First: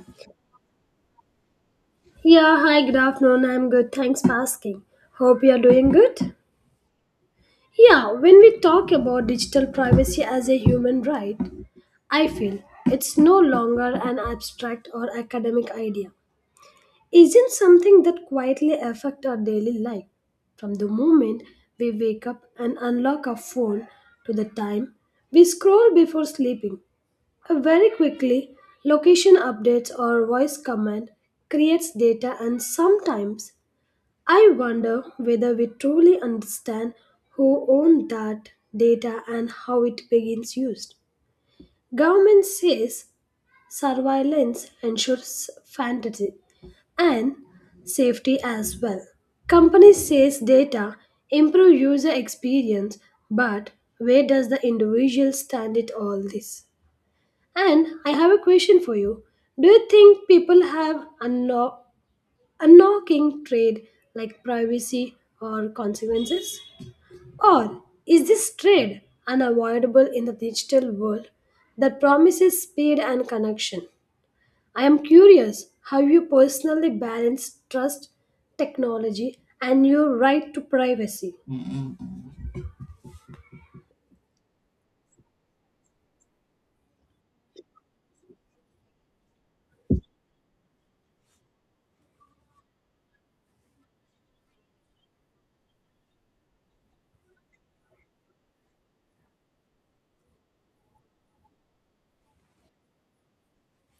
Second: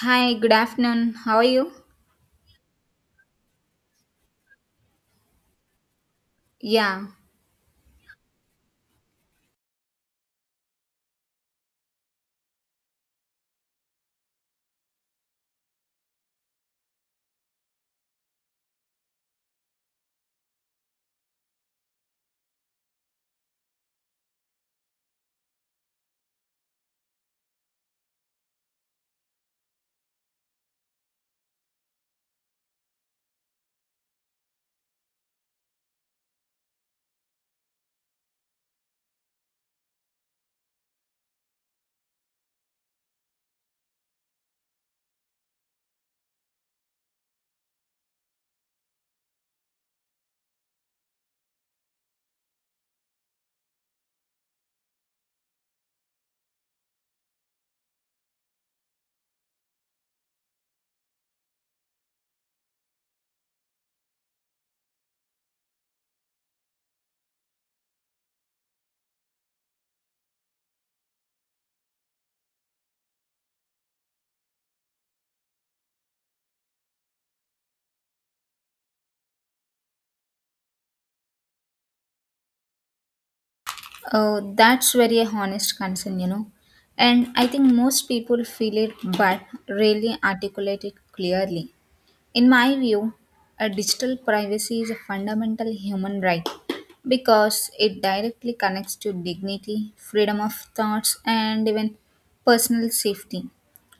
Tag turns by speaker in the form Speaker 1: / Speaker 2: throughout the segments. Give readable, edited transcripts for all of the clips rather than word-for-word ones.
Speaker 1: Hi, good afternoon. How are you?
Speaker 2: Yeah, hi, good afternoon. I'm good. Thanks for asking. Hope you are doing good.
Speaker 1: Yeah,
Speaker 2: Yeah, when we talk about digital privacy as a human right, I feel it's no longer an abstract or academic idea. Isn't something that quietly affect our daily life. From the moment we wake up and unlock our phone to the time we scroll before sleeping, very quickly, location updates or voice command creates data and sometimes I wonder whether we truly understand who owned that data and how it begins used. Government says surveillance ensures fantasy and safety as well. Company says data improve user experience, but where does the individual stand it all this? And I have a question for you. Do you think people have unlocking trade like privacy or consequences? Or is this trade unavoidable in the digital world that promises speed and connection? I am curious how you personally balance trust, technology, and your right to privacy.
Speaker 1: oh, that's very a honest concern, you know. And I think most people feel it but rarely articulate it clearly. In my view, a digital privacy is a fundamental human right because it directly connects to dignity, freedom of thoughts, and even personal safety.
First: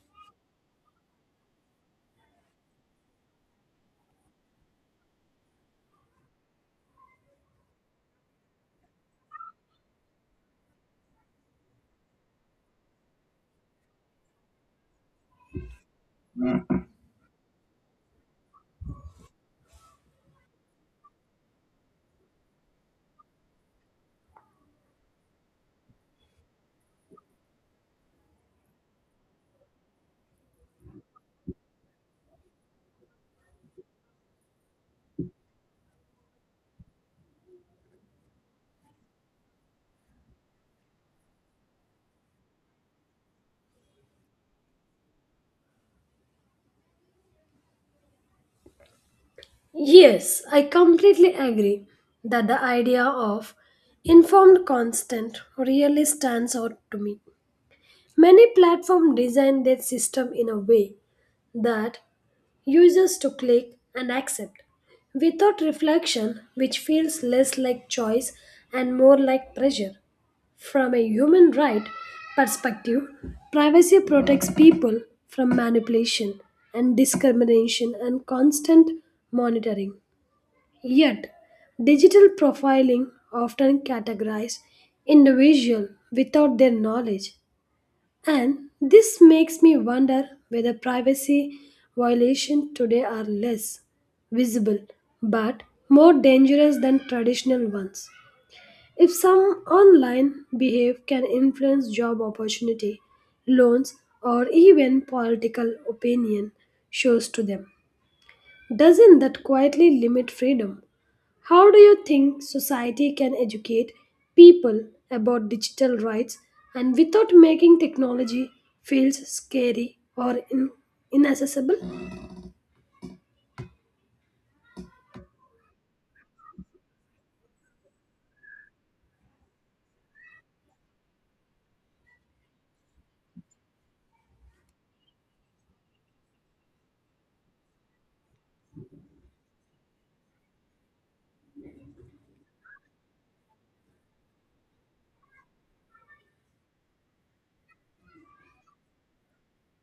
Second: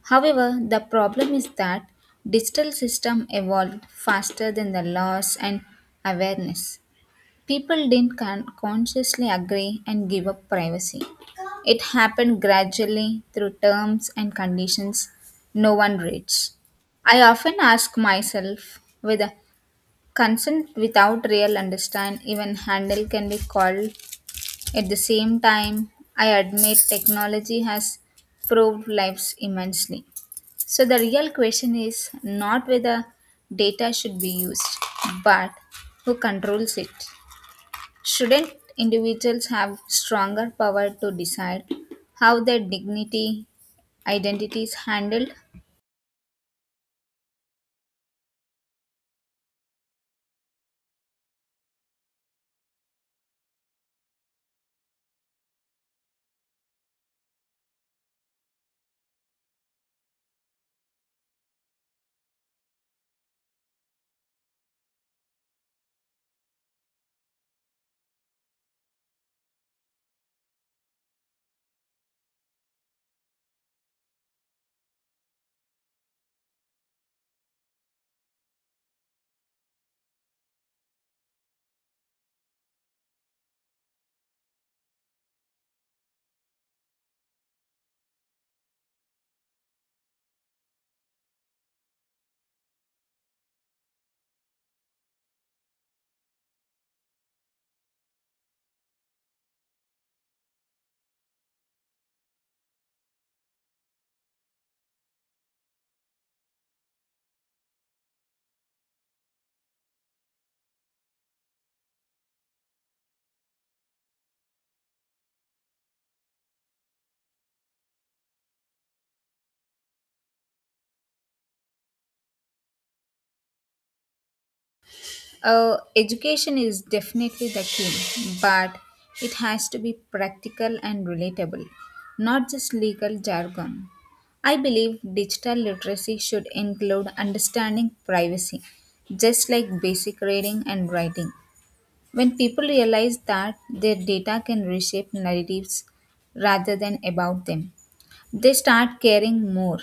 Speaker 1: However, the problem is that digital system evolved faster than the laws and awareness. People didn't consciously agree and give up privacy. It happened gradually through terms and conditions no one reads. I often ask myself whether consent without real understand even handle can be called. At the same time, I admit technology has proved lives immensely. So the real question is not whether data should be used, but who controls it. Shouldn't individuals have stronger power to decide how their dignity, identity is handled?
Speaker 2: Yes, I completely agree that the idea of informed consent really stands out to me. Many platforms design their system in a way that users to click and accept without reflection, which feels less like choice and more like pressure. From a human right perspective, privacy protects people from manipulation and discrimination and constant monitoring. Yet, digital profiling often categorizes individuals without their knowledge and this makes me wonder whether privacy violations today are less visible but more dangerous than traditional ones. If some online behave can influence job opportunity, loans, or even political opinion shows to them, doesn't that quietly limit freedom? How do you think society can educate people about digital rights and without making technology feels scary or inaccessible?
Speaker 1: Education is definitely the key, but it has to be practical and relatable, not just legal jargon. I believe digital literacy should include understanding privacy, just like basic reading and writing. When people realize that their data can reshape narratives rather than about them, they start caring more.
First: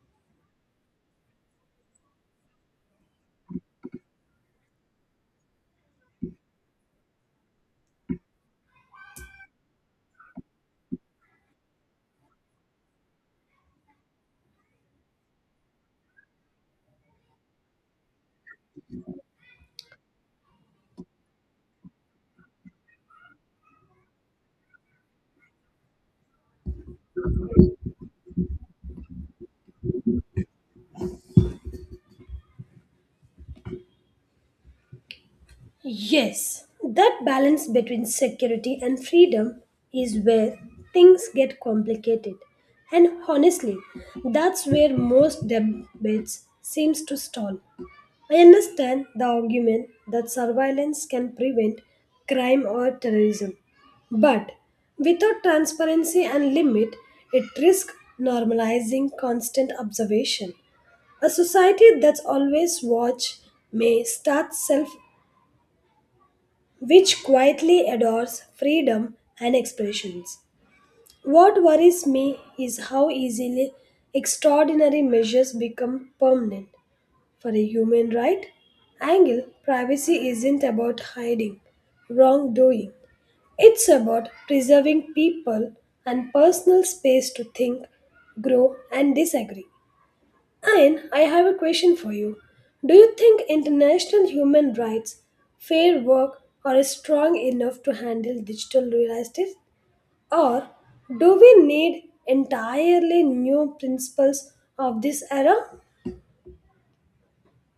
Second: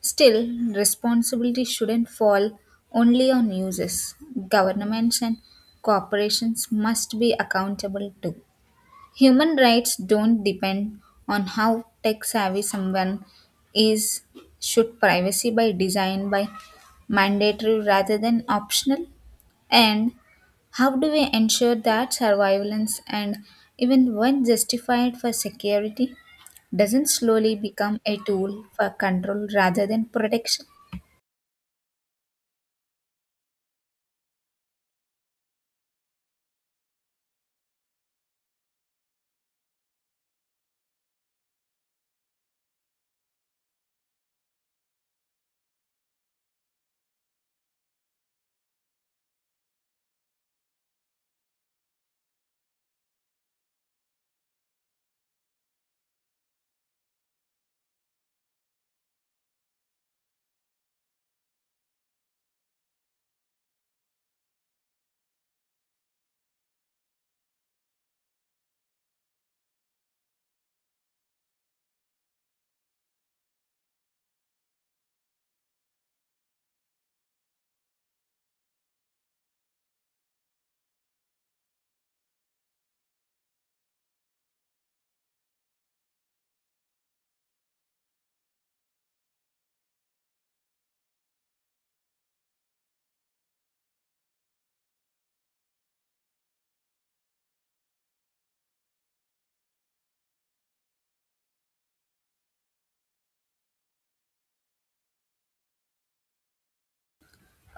Speaker 1: Still, responsibility shouldn't fall only on users. Governments and corporations must be accountable too. Human rights don't depend on how tech savvy someone is. Should privacy by design by mandatory rather than optional? And how do we ensure that surveillance and even when justified for security doesn't slowly become a tool for control rather than protection?
Speaker 2: Yes, that balance between security and freedom is where things get complicated. And honestly, that's where most debates seems to stall. I understand the argument that surveillance can prevent crime or terrorism, but without transparency and limit, it risks normalizing constant observation. A society that's always watch may start self which quietly adores freedom and expressions. What worries me is how easily extraordinary measures become permanent for a human right angle, privacy isn't about hiding wrongdoing. It's about preserving people and personal space to think, grow, and disagree. And I have a question for you. Do you think international human rights, fair work, are strong enough to handle digital realities? Or do we need entirely new principles of this era?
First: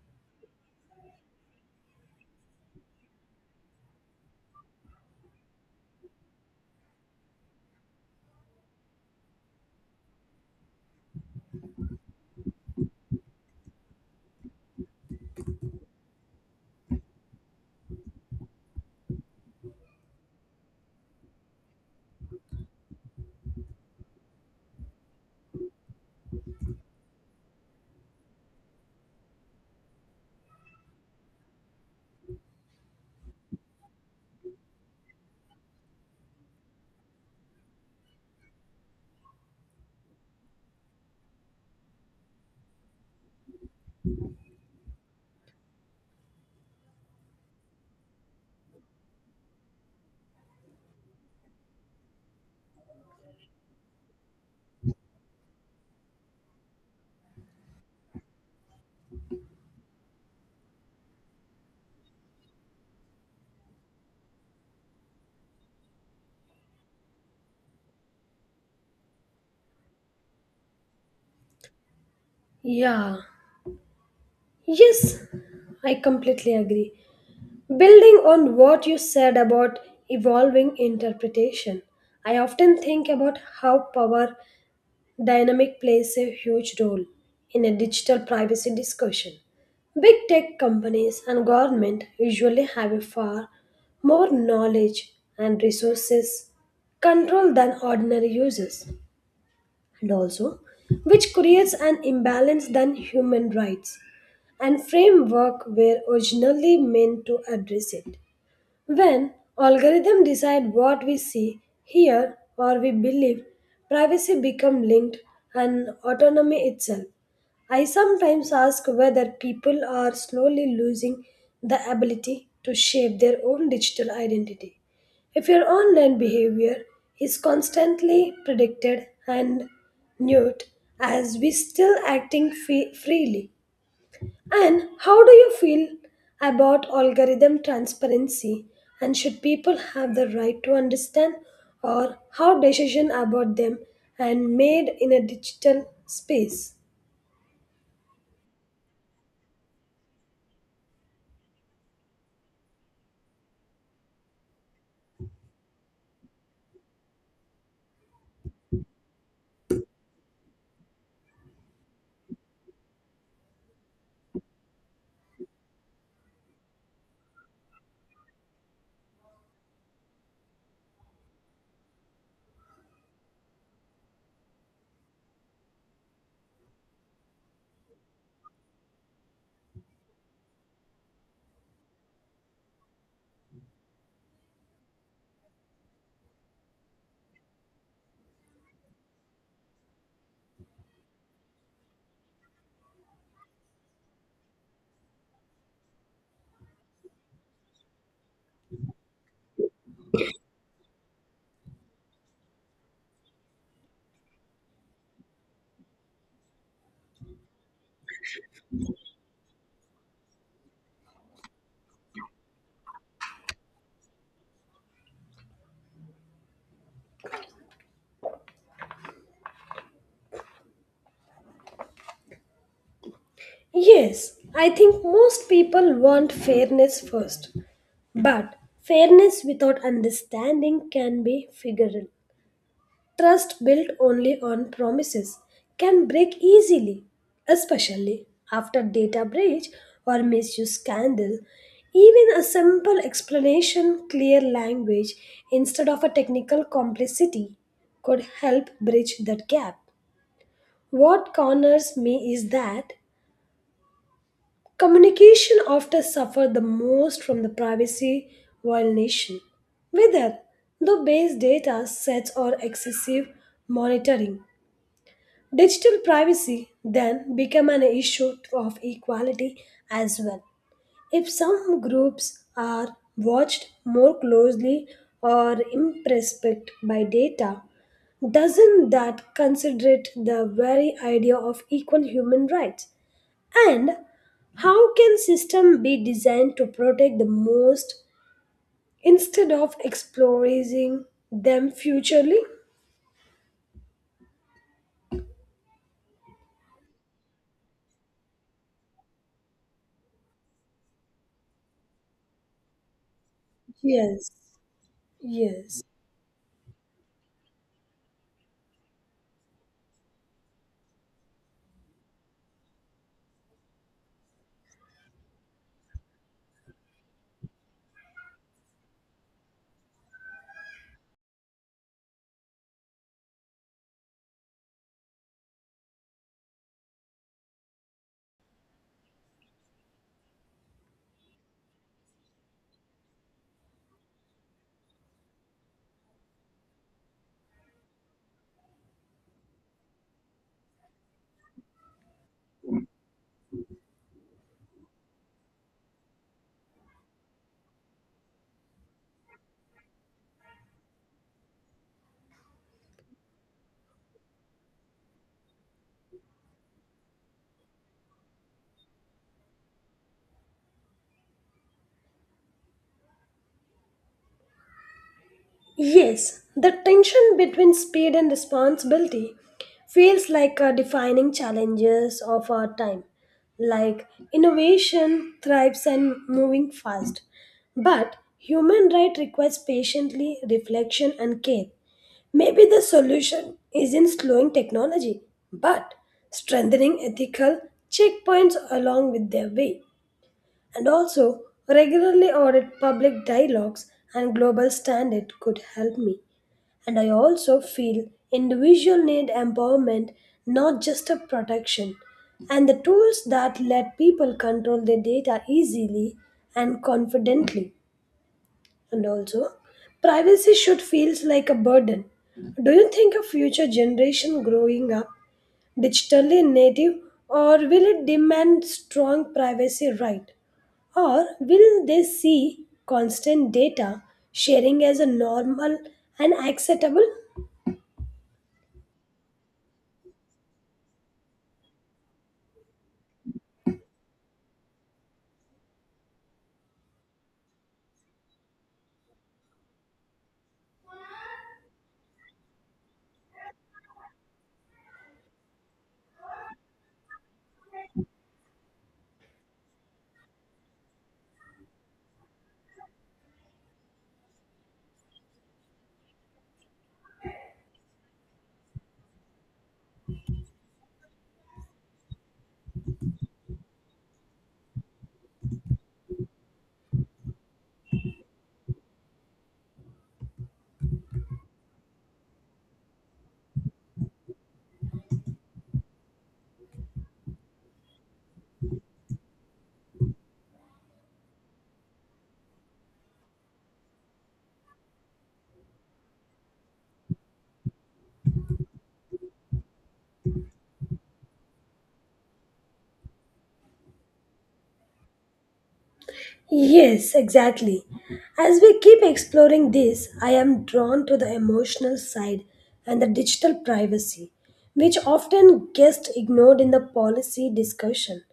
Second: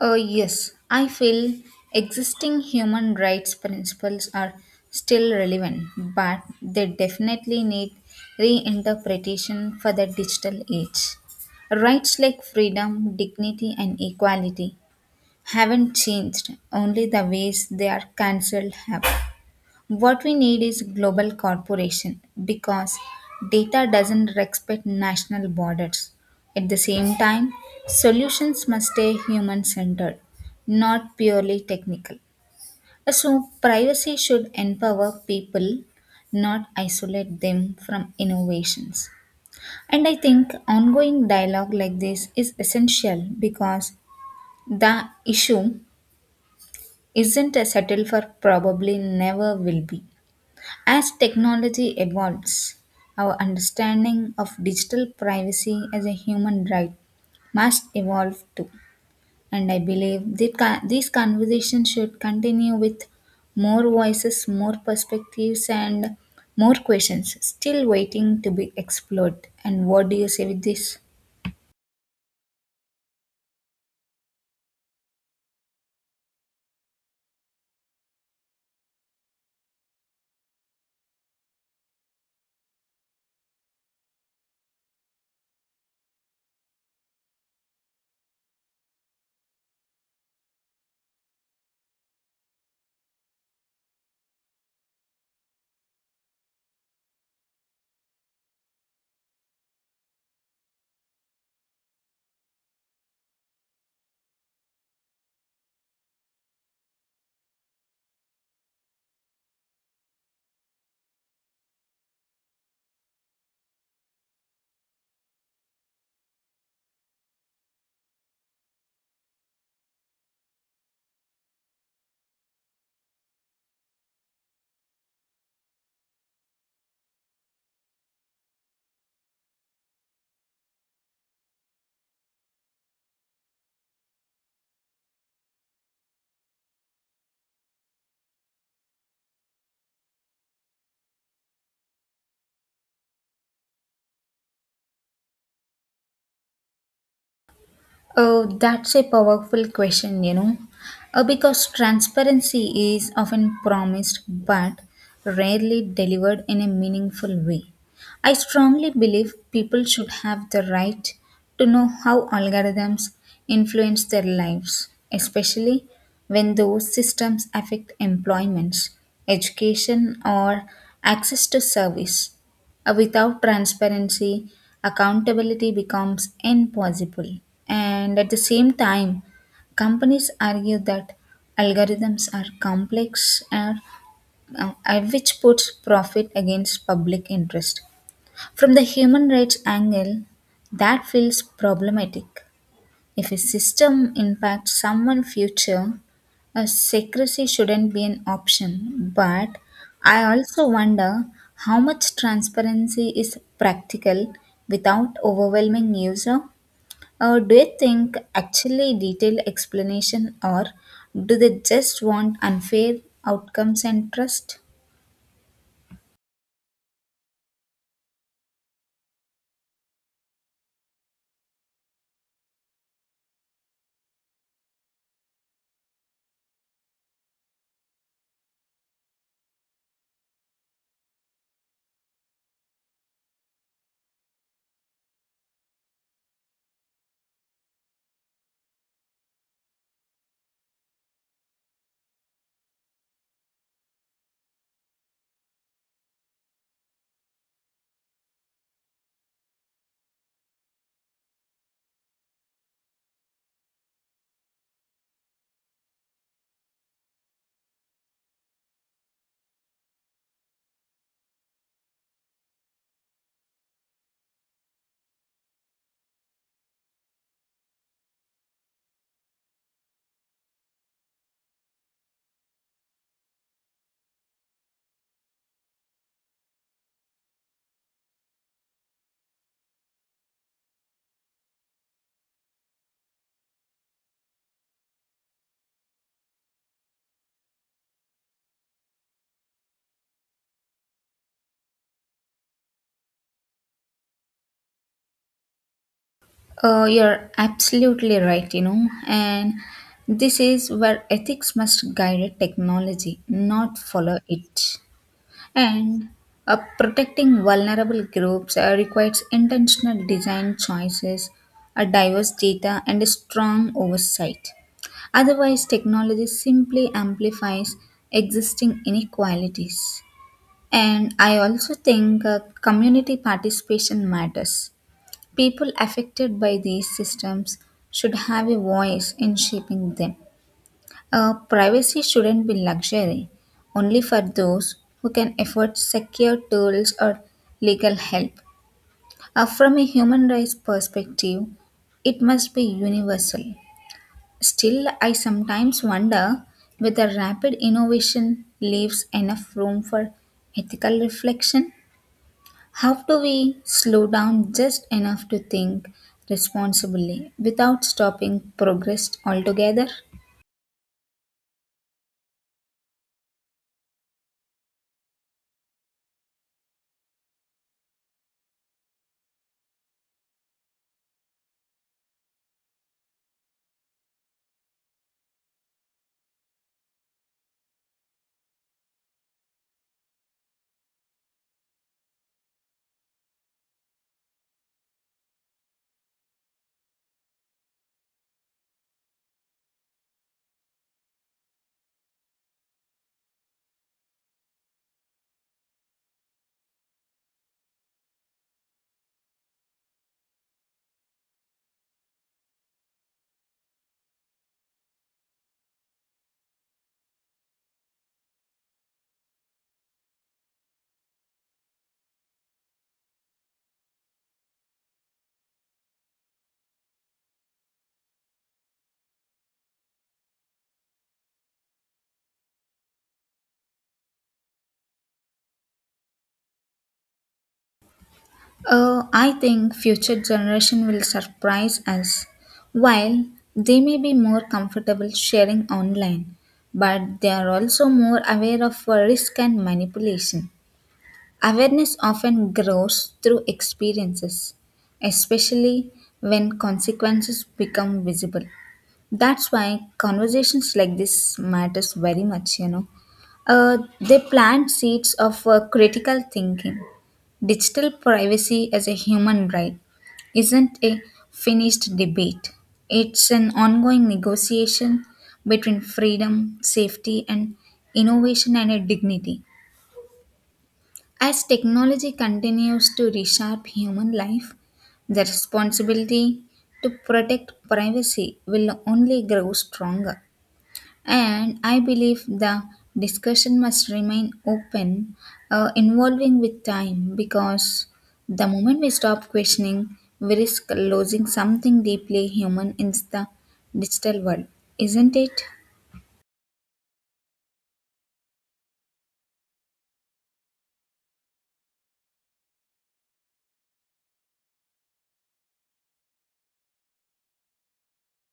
Speaker 1: Yes, I feel existing human rights principles are still relevant, but they definitely need reinterpretation for the digital age. Rights like freedom, dignity, and equality haven't changed, only the ways they are cancelled have. What we need is global corporation because data doesn't respect national borders. At the same time, solutions must stay human centered, not purely technical. So, privacy should empower people, not isolate them from innovations. And I think ongoing dialogue like this is essential because the issue isn't a settle for probably never will be. As technology evolves, our understanding of digital privacy as a human right must evolve too. And I believe that these conversations should continue with more voices, more perspectives, and more questions still waiting to be explored. And what do you say with this?
Speaker 2: Yeah. Yes, I completely agree. Building on what you said about evolving interpretation, I often think about how power dynamic plays a huge role in a digital privacy discussion. Big tech companies and government usually have a far more knowledge and resources control than ordinary users, and also which creates an imbalance than human rights and framework were originally meant to address it. When algorithms decide what we see, hear, or we believe, privacy becomes linked and autonomy itself. I sometimes ask whether people are slowly losing the ability to shape their own digital identity. If your online behavior is constantly predicted and nude, as we still acting freely, and how do you feel about algorithm transparency? And should people have the right to understand or how decision about them and made in a digital space?
Speaker 1: Oh, that's a powerful question, you know, because transparency is often promised but rarely delivered in a meaningful way. I strongly believe people should have the right to know how algorithms influence their lives, especially when those systems affect employments, education, or access to service. Without transparency, accountability becomes impossible. And at the same time, companies argue that algorithms are complex and which puts profit against public interest. From the human rights angle, that feels problematic if a system impacts someone's future, a secrecy shouldn't be an option. But I also wonder how much transparency is practical without overwhelming user. Or do you think actually detailed explanation, or do they just want unfair outcomes and trust?
Speaker 2: Yes, I think most people want fairness first. But fairness without understanding can be figural. Trust built only on promises can break easily, especially after data breach or misuse scandal. Even a simple explanation, clear language instead of a technical complexity could help bridge that gap. What corners me is that communication often suffer the most from the privacy violation, whether the base data sets or excessive monitoring. Digital privacy then became an issue of equality as well. If some groups are watched more closely or impressed by data, doesn't that considerate the very idea of equal human rights? And how can system be designed to protect the most instead of exploiting them futurely?
Speaker 1: You're absolutely right, you know, and this is where ethics must guide a technology, not follow
Speaker 2: Yes.
Speaker 1: it.
Speaker 2: Yes.
Speaker 1: And protecting vulnerable groups requires intentional design choices, a diverse data, and a strong oversight. Otherwise, technology simply amplifies existing inequalities. And I also think community participation matters. People affected by these systems should have a voice in shaping them. Privacy shouldn't be luxury, only for those who can afford secure tools or legal help. From a human rights perspective, it must be universal. Still, I sometimes wonder whether rapid innovation leaves enough room for ethical reflection. How do we slow down just enough to think responsibly without stopping progress altogether?
Speaker 2: Yes, the tension between speed and responsibility feels like a defining challenges of our time. Like innovation thrives and moving fast, but human right requires patiently reflection and care. Maybe the solution isn't slowing technology, but strengthening ethical checkpoints along with their way, and also regularly audit public dialogues and global standard could help me. And I also feel individual need empowerment, not just a protection. And the tools that let people control their data easily and confidently. And also, privacy should feel like a burden. Do you think a future generation growing up digitally native or will it demand strong privacy right? Or will they see constant data sharing as a normal and acceptable?
Speaker 1: I think future generation will surprise us. While they may be more comfortable sharing online, but they are also more aware of risk and manipulation. Awareness often grows through experiences, especially when consequences become visible. That's why conversations like this matters very much, you know. They plant seeds of critical thinking. Digital privacy as a human right isn't a finished debate. It's an ongoing negotiation between freedom, safety, and innovation and a dignity. As technology continues to reshape human life, the responsibility to protect privacy will only grow stronger. And I believe the discussion must remain open, involving with time, because the moment we stop questioning, we risk losing something deeply human in the digital world, isn't it?
Speaker 2: Yes, exactly. As we keep exploring this, I am drawn to the emotional side and the digital privacy, which often gets ignored in the policy discussion.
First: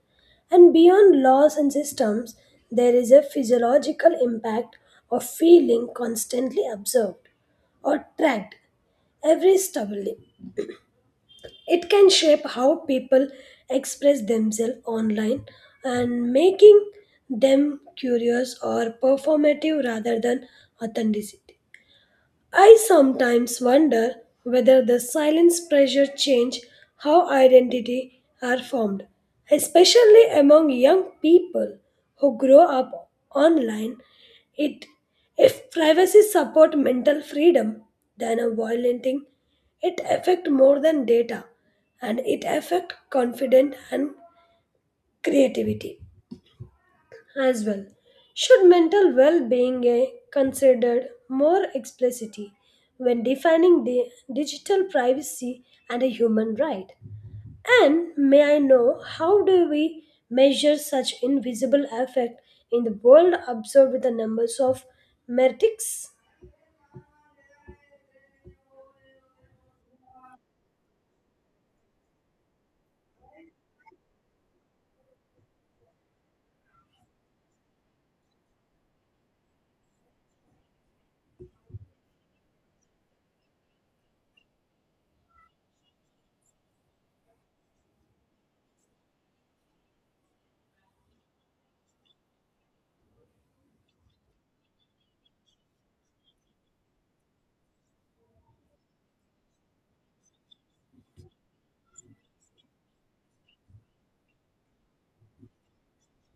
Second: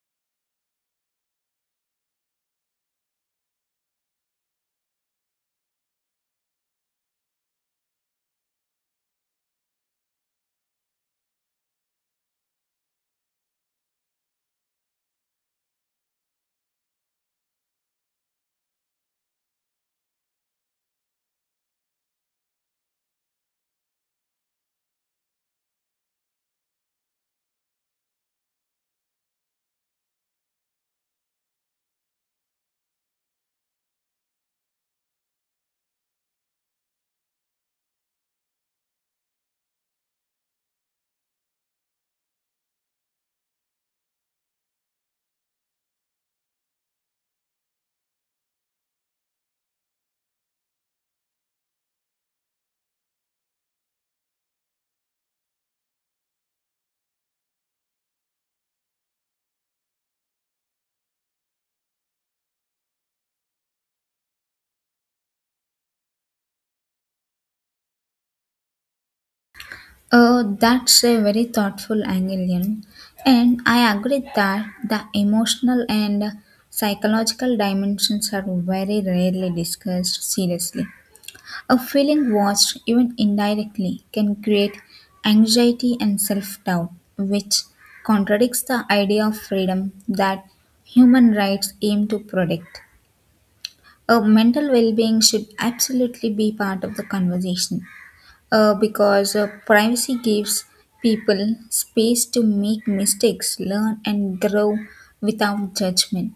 Speaker 2: And beyond laws and systems, there is a physiological impact of feeling constantly observed or tracked every step it can shape how people express themselves online and making them curious or performative rather than authenticity. I sometimes wonder whether the silence pressure change how identity are formed, especially among young people who grow up online. It if privacy support mental freedom than a violating, it affect more than data and it affect confidence and creativity as well. Should mental well being considered more explicitly when defining the digital privacy and a human right? And may I know how do we measure such invisible effect in the world observed with the numbers of metrics?
Speaker 1: That's a very thoughtful angle, Yan. And I agree that the emotional and psychological dimensions are very rarely discussed seriously. A feeling watched, even indirectly, can create anxiety and self doubt, which contradicts the idea of freedom that human rights aim to protect. Mental well being should absolutely be part of the conversation because privacy gives people space to make mistakes, learn, and grow without judgment.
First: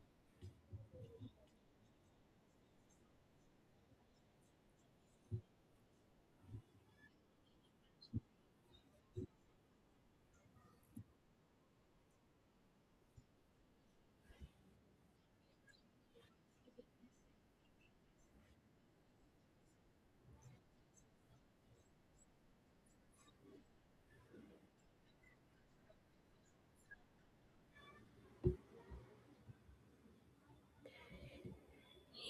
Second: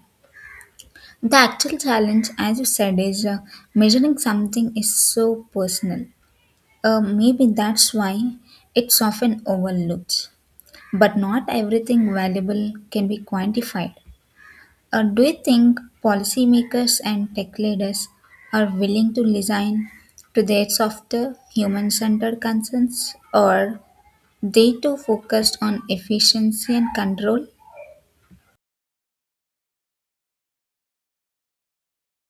Speaker 1: The actual challenge, as you said, is measuring something is so personal. Maybe that's why it's often overlooked. But not everything valuable can be quantified. Do you think policymakers and tech leaders are willing to listen to their softer, human-centered concerns, or they too focused on efficiency and control?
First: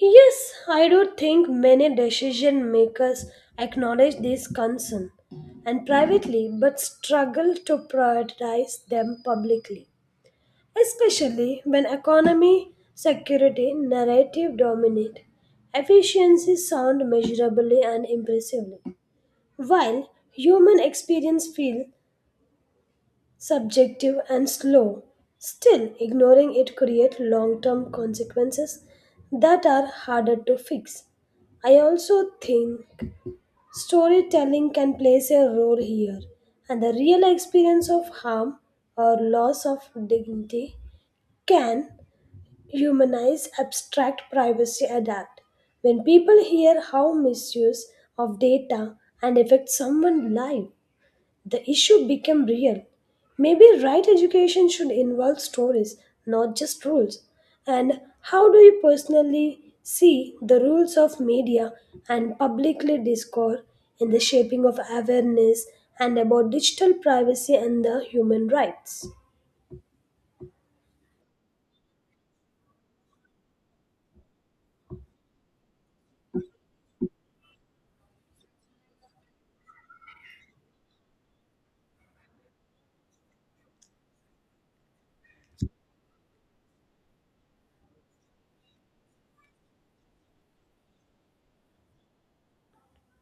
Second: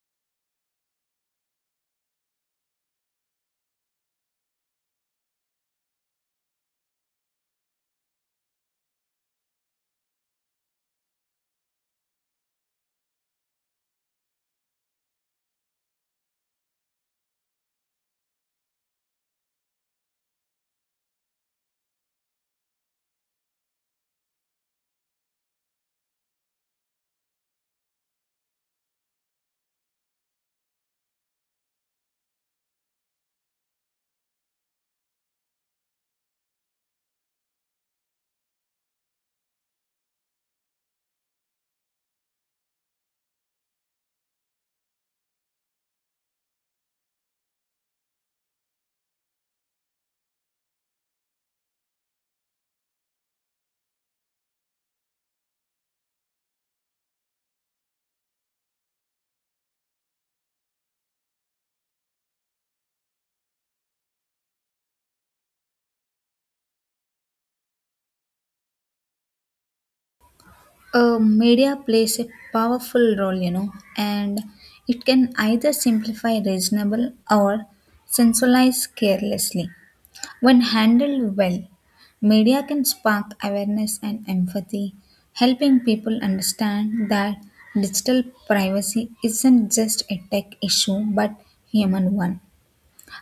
Speaker 2: Yes, I do think many decision makers acknowledge this concern and privately but struggle to prioritize them publicly. Especially when economy, security, narrative dominate. Efficiencies sound measurably and impressively, while human experience feels subjective and slow. Still, ignoring it creates long-term consequences that are harder to fix. I also think storytelling can play a role here, and the real experience of harm or loss of dignity can humanize abstract privacy adapt when people hear how misuse of data and affect someone's life the issue become real maybe right education should involve stories not just rules and how do you personally see the rules of media and publicly discourse in the shaping of awareness and about digital privacy and the human rights
Speaker 1: Media plays a powerful role, you know, and it can either simplify reasonable or sensationalize carelessly. When handled well, media can spark awareness and empathy, helping people understand that digital privacy isn't just a tech issue but human one.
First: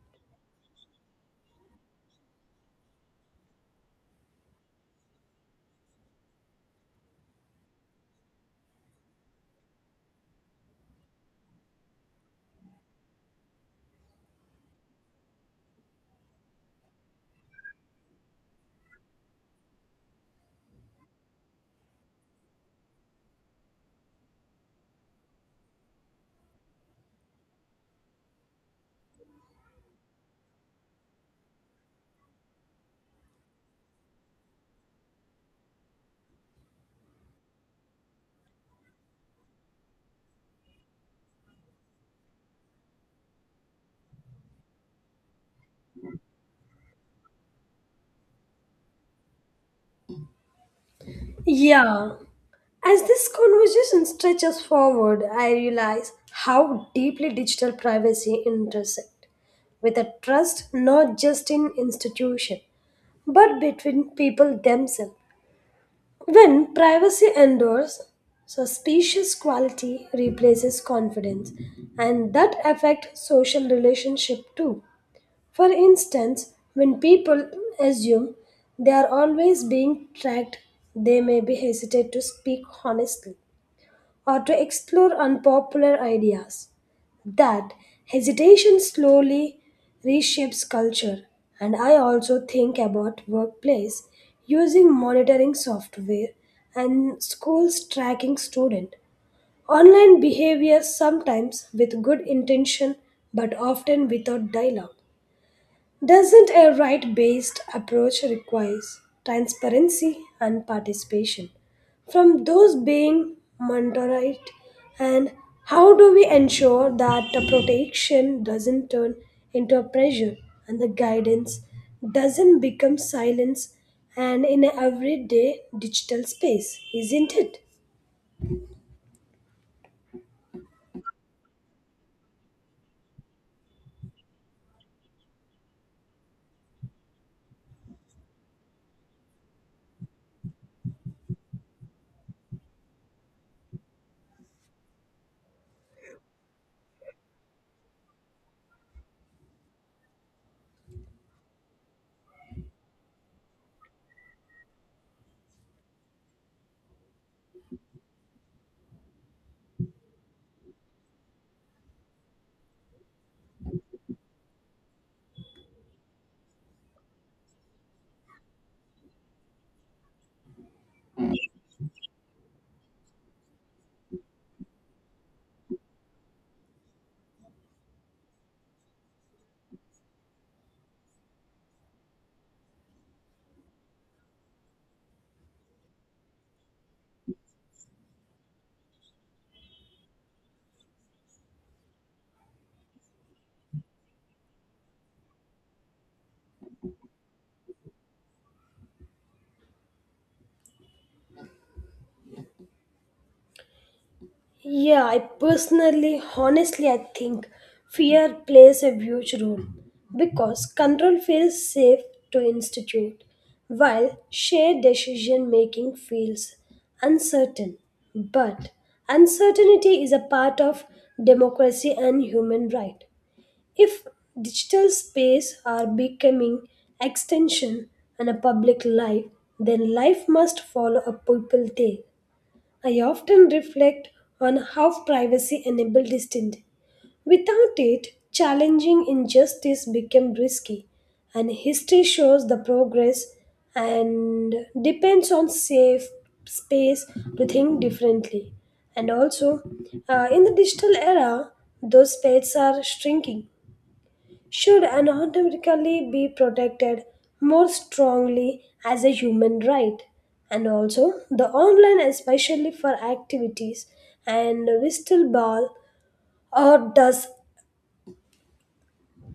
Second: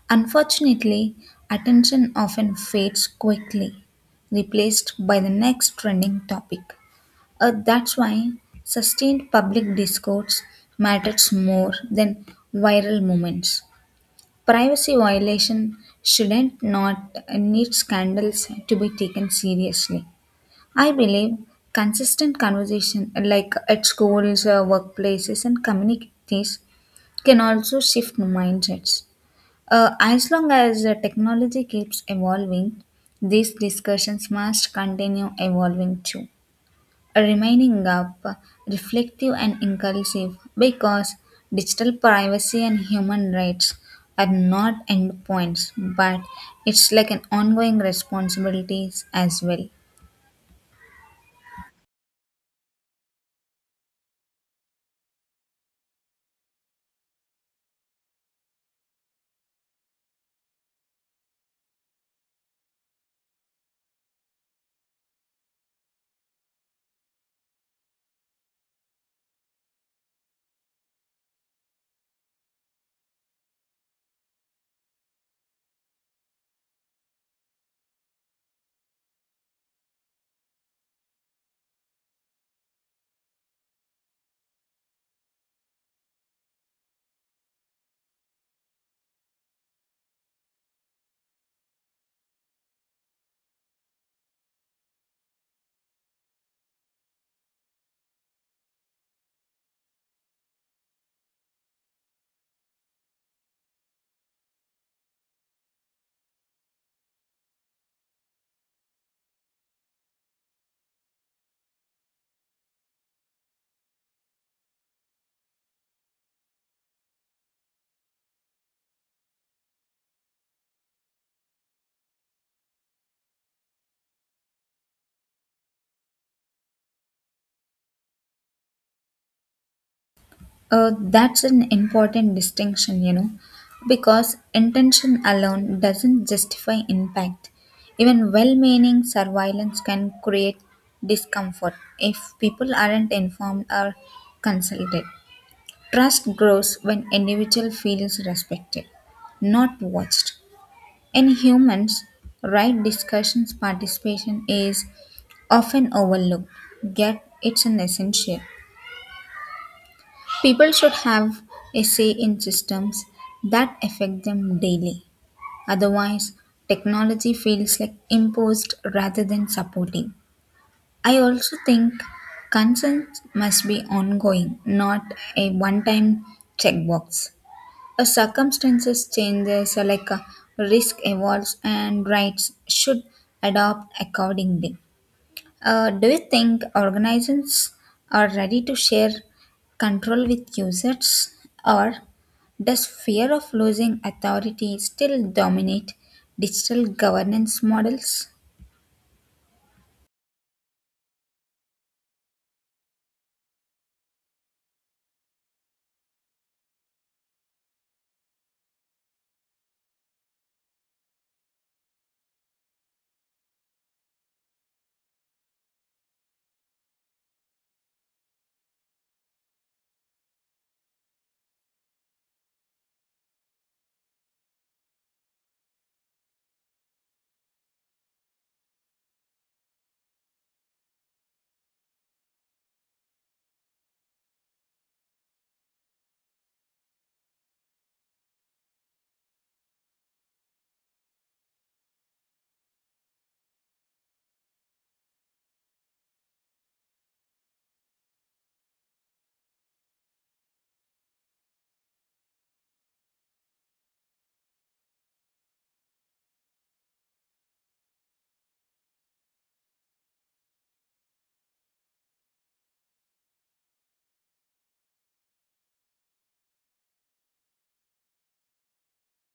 Speaker 1: Unfortunately, attention often fades quickly, replaced by the next trending topic. That's why sustained public discourse matters more than viral moments. Privacy violation shouldn't not need scandals to be taken seriously. I believe consistent conversation like at schools, workplaces and communities can also shift mindsets. As long as technology keeps evolving, these discussions must continue evolving too remaining up, reflective, and inclusive because digital privacy and human rights are not endpoints, but it's like an ongoing responsibilities as well.
Speaker 2: yeah. As this conversation stretches forward, I realize how deeply digital privacy intersects with a trust not just in institution but between people themselves. When privacy endures, suspicious quality replaces confidence, and that affects social relationship too. For instance, when people assume they are always being tracked, they may be hesitate to speak honestly or to explore unpopular ideas. That hesitation slowly reshapes culture. And I also think about workplace using monitoring software and schools tracking student. Online behavior sometimes with good intention but often without dialogue. Doesn't a right based approach requires transparency and participation from those being monitored? And how do we ensure that the protection doesn't turn into a pressure and the guidance doesn't become silence and in an everyday digital space, isn't it?
Speaker 1: That's an important distinction, you know, because intention alone doesn't justify impact. Even well meaning surveillance can create discomfort if people aren't informed or consulted. Trust grows when individual feels respected, not watched. In humans, right discussions participation is often overlooked, yet it's an essential. People should have a say in systems that affect them daily. Otherwise, technology feels like imposed rather than supportive. I also think consent must be ongoing, not a one time checkbox. Circumstances changes like risk evolves and rights should adopt accordingly. Do you think organizations are ready to share control with users or does fear of losing authority still dominate digital governance models?
Speaker 2: Yeah, I personally, honestly, I think fear plays a huge role because control feels safe to institute, while shared decision making feels uncertain. But uncertainty is a part of democracy and human right. If digital space are becoming extension and a public life, then life must follow a people there I often reflect on how privacy enabled instinct. Without it, challenging injustice became risky, and history shows the progress and depends on safe space to think differently. And also, in the digital era, those spaces are shrinking should automatically be protected more strongly as a human right and also the online especially for activities and whistleball or does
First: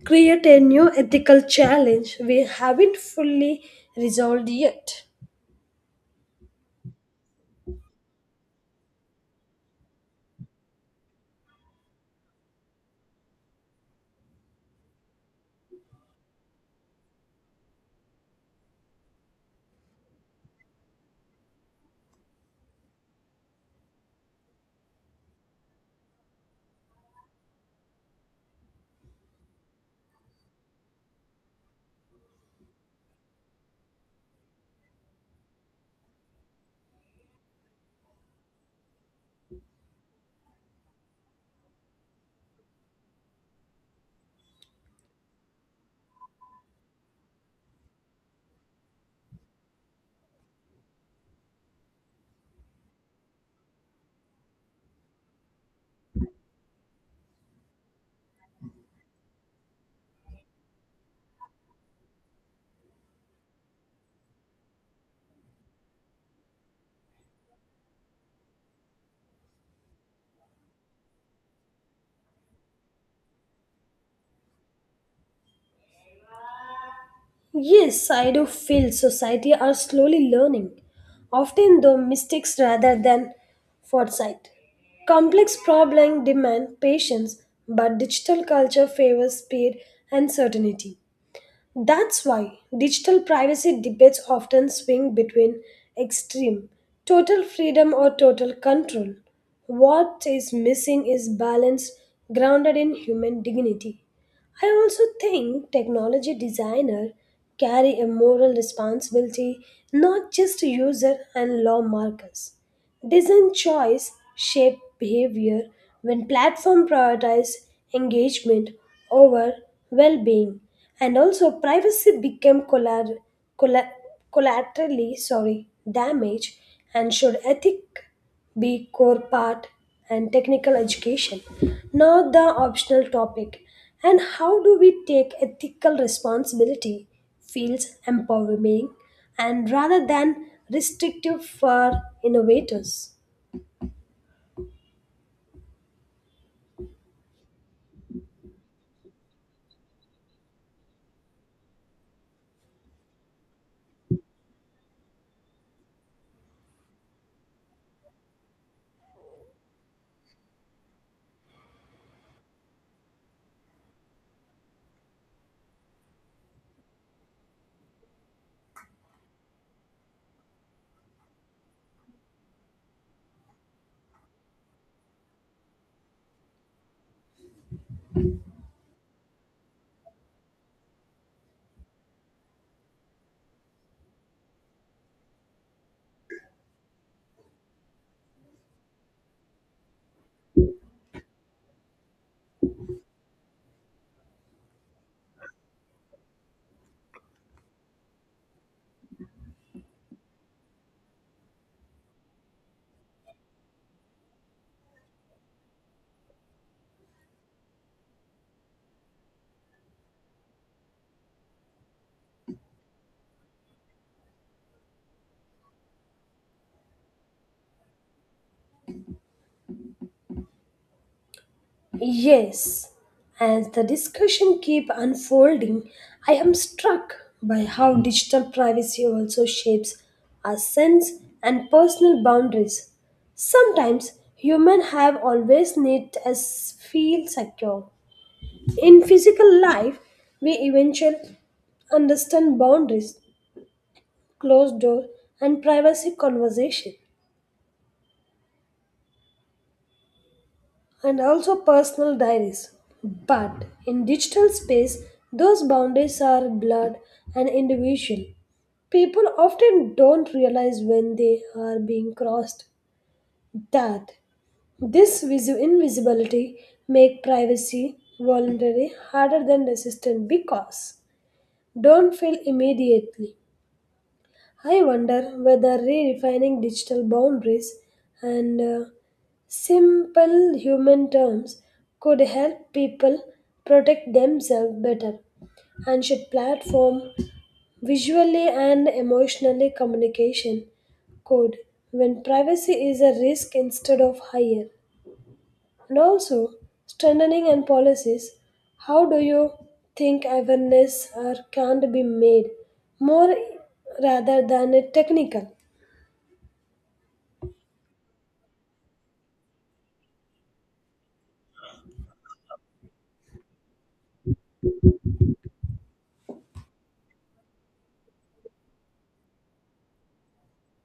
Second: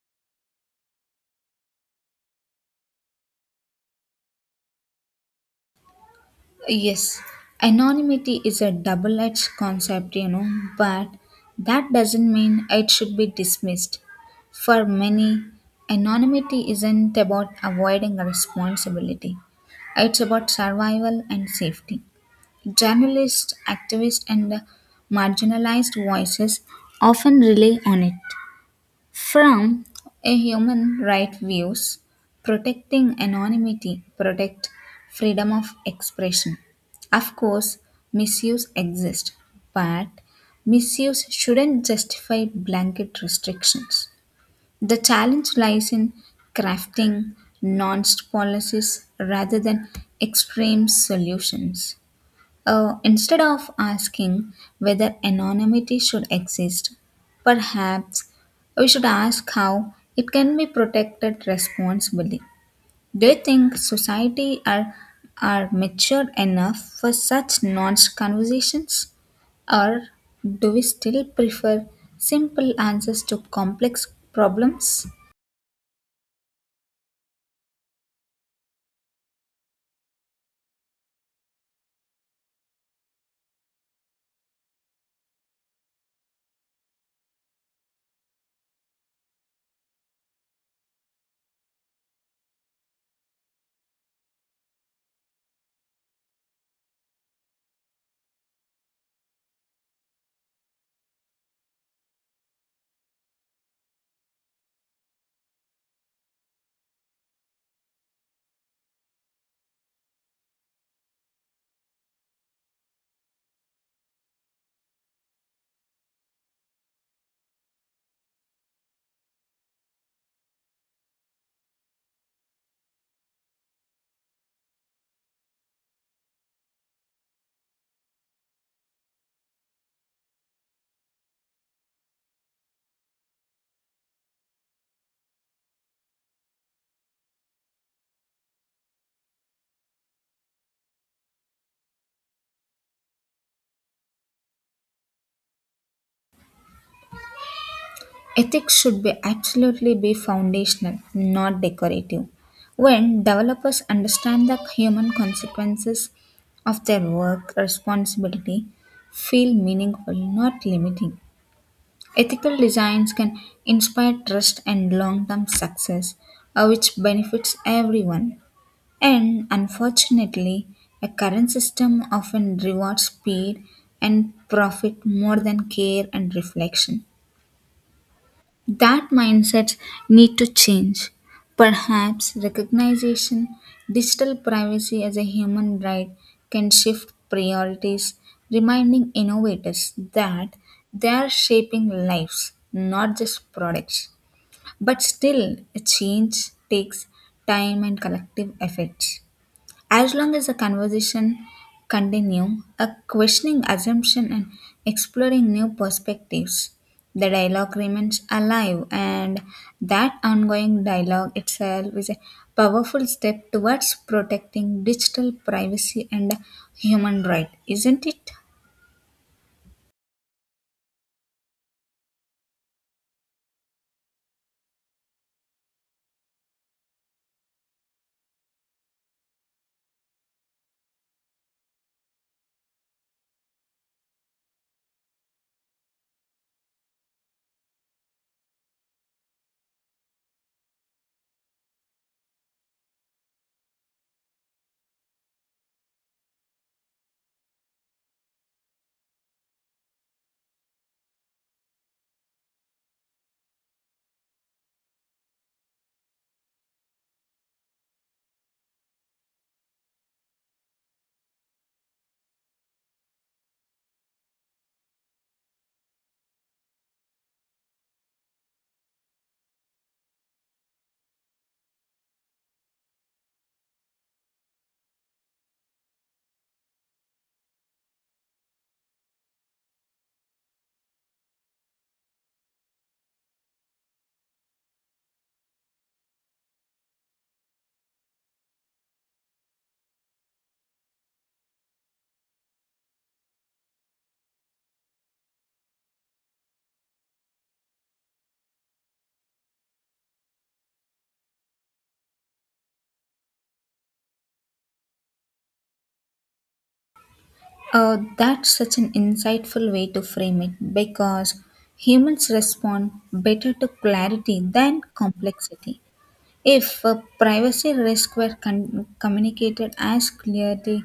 Speaker 2: create a new ethical challenge we haven't fully resolved yet.
Speaker 1: Yes, anonymity is a double edged concept, you know, but that doesn't mean it should be dismissed. For many, anonymity isn't about avoiding responsibility, it's about survival and safety. Journalists, activists, and marginalized voices often rely on it. From a human right views, protecting anonymity protect freedom of expression. Of course, misuse exists, but misuse shouldn't justify blanket restrictions. The challenge lies in crafting nuanced policies rather than extreme solutions. Instead of asking whether anonymity should exist, perhaps we should ask how it can be protected responsibly. Do you think society are matured enough for such nuanced conversations? Or do we still prefer simple answers to complex problems?
Speaker 2: Yes, I do feel society are slowly learning, often though mistakes rather than foresight. Complex problems demand patience, but digital culture favors speed and certainty. That's why digital privacy debates often swing between extreme total freedom or total control. What is missing is balance grounded in human dignity. I also think technology designers carry a moral responsibility, not just user and lawmakers. Design choice shape behavior when platform prioritize engagement over well-being and also privacy became colla- collaterally sorry damage and should ethic be core part and technical education not the optional topic and how do we take ethical responsibility feels empowering and rather than restrictive for innovators.
Speaker 1: Ethics should be absolutely be foundational, not decorative. When developers understand the human consequences of their work, responsibility feel meaningful, not limiting. Ethical designs can inspire trust and long-term success, which benefits everyone. And unfortunately, a current system often rewards speed and profit more than care and reflection. That mindsets need to change. Perhaps recognition, digital privacy as a human right can shift priorities, reminding innovators that they are shaping lives, not just products. But still, a change takes time and collective efforts. As long as the conversation continue, a questioning assumption and exploring new perspectives, the dialogue remains alive and that ongoing dialogue itself is a powerful step towards protecting digital privacy and human right, isn't it?
Speaker 2: Yes, as the discussion keep unfolding, I am struck by how digital privacy also shapes our sense and personal boundaries. Sometimes humans have always need us feel secure. In physical life, we eventually understand boundaries, closed door, and privacy conversation. And also personal diaries. But in digital space, those boundaries are blurred and individual. People often don't realize when they are being crossed that this invisibility make privacy voluntary harder than resistant because don't feel immediately I wonder whether redefining digital boundaries and simple human terms could help people protect themselves better. And should platform visually and emotionally communication code when privacy is a risk instead of higher. And also strengthening and policies. How do you think awareness are can't be made more rather than a technical?
Speaker 1: That's such an insightful way to frame it because humans respond better to clarity than complexity. If a privacy risk were communicated as clearly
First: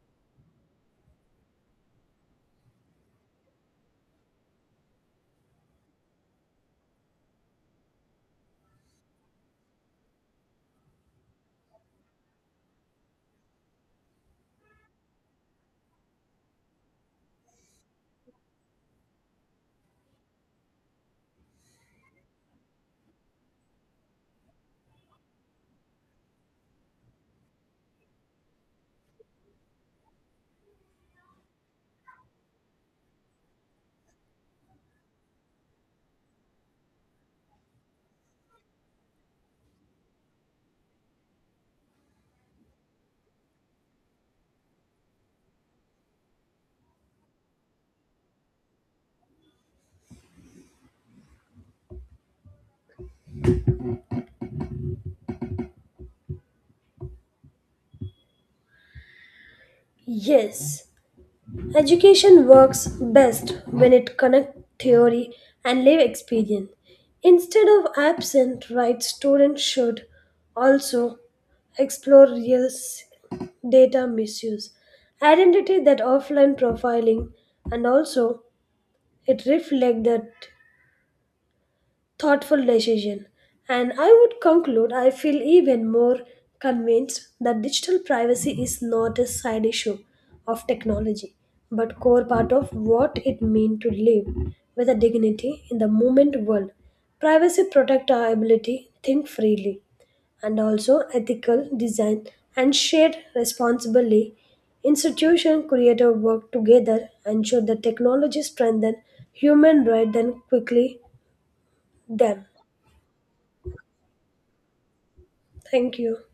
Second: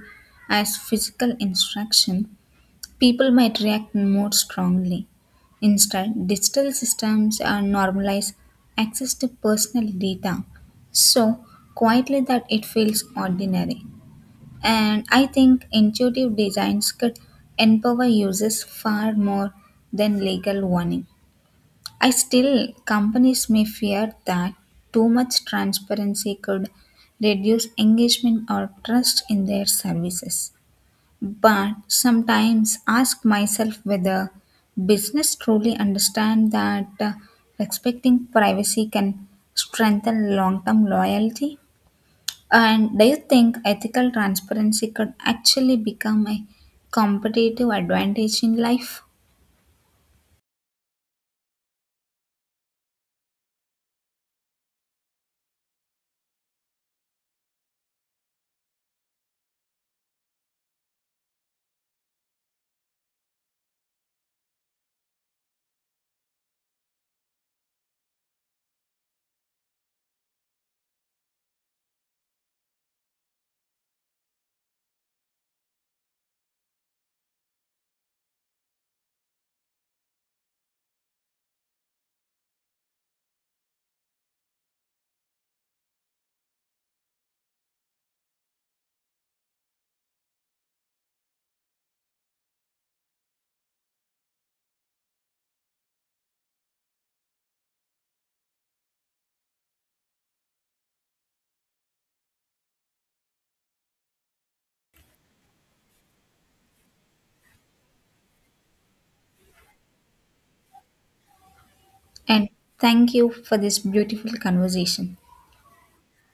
Speaker 1: as physical instruction, people might react more strongly. Instead, digital systems are normalize access to personal data so quietly that it feels ordinary. And I think intuitive designs could empower users far more than legal warning. I still, companies may fear that too much transparency could reduce engagement or trust in their services. But sometimes ask myself whether business truly understand that respecting privacy can strengthen long-term loyalty. And do you think ethical transparency could actually become a competitive advantage in life?
Speaker 2: Yes, education works best when it connects theory and live experience. Instead of absent, right students should also explore data misuse, identity that offline profiling, and also it reflects that thoughtful decision. And I would conclude I feel even more convinced that digital privacy is not a side issue of technology, but core part of what it means to live with a dignity in the moment world. Privacy protect our ability think freely and also ethical design and shared responsibly institution creative work together ensure that technology strengthen human rights and quickly them.
Speaker 1: And thank you for this beautiful conversation.
Speaker 2: Thank you.